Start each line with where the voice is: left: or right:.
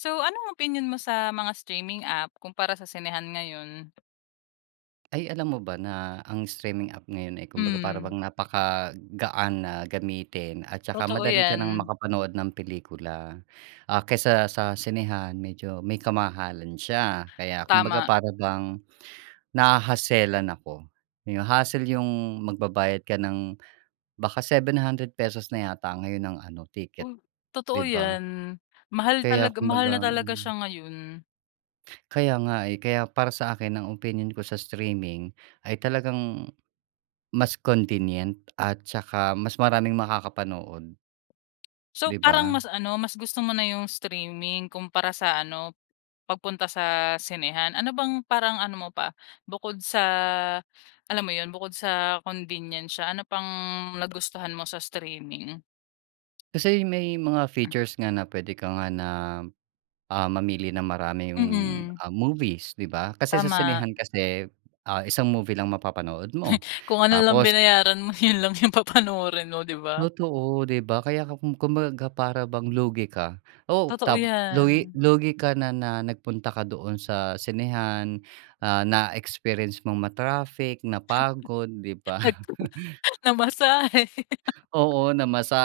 left: So, anong opinyon mo sa mga streaming app kumpara sa sinehan ngayon?
right: Ay, alam mo ba na ang streaming app ngayon, eh, kumbaga para
left: Hmm.
right: bang napakagaan na gamitin at tsaka
left: Totoo
right: madali ka nang
left: yan.
right: makapanood ng pelikula. Ah, kaysa sa sinehan medyo may kamahalan siya kaya kumbaga
left: Tama.
right: para bang nahahaselan ako yo hassle yung magbabayad ka ng baka ₱700 na yata ngayon ang ano ticket,
left: Uy! Totoo
right: 'di ba?
left: 'yan mahal
right: Kaya
left: talaga mahal na
right: kumbaga
left: talaga
right: hmm.
left: siya ngayon.
right: Kaya nga, eh, kaya para sa akin ang opinyon ko sa streaming ay talagang mas convenient at tsaka mas maraming makakapanood.
left: So,
right: 'Di
left: parang
right: ba?
left: mas ano, mas gusto mo na yung streaming kumpara sa ano pagpunta sa sinehan. Ano bang parang ano mo pa bukod sa alam mo yun bukod sa convenience siya ano pang nagustuhan mo sa streaming?
right: Kasi may mga features nga na puwede ka nga na, ah, mamili ng maraming,
left: Mm.
right: um, movies, 'di ba? Kasi sa
left: Tama.
right: sinehan kasi, ah, isang movie lang mapapanood mo
left: Kung ano lang
right: tapos
left: binayaran mo yun lang yung papanoorin mo, 'di ba?
right: Totoo, 'di ba, kaya ka kum kumbaga ga para bang lugi ka. Oh,
left: Totoo
right: tap lugi
left: 'yan.
right: lugi ka na na nagpunta ka doon sa sinehan, ah, na-experience mong ma-traffic, napagod, 'di ba?
left: Nag namasahe
right: Oo,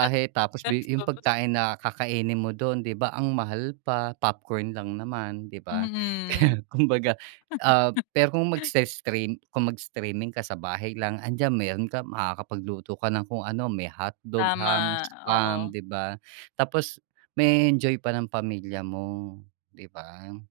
left: gat
right: tapos big yung
left: gastos.
right: pagkain na kakainin mo do'n, 'di ba, ang mahal pa popcorn lang naman, 'di ba?
left: Mm.
right: Kaya, kumbaga, ah pero kung magse-stream kung mag-streaming ka sa bahay lang andiyan meron ka makakapagluto ka ng kung ano, may hotdog, ham,
left: Tama,
right: spam,
left: oo.
right: 'di ba? Tapos ma-e-enjoy pa ng pamilya mo, 'di ba?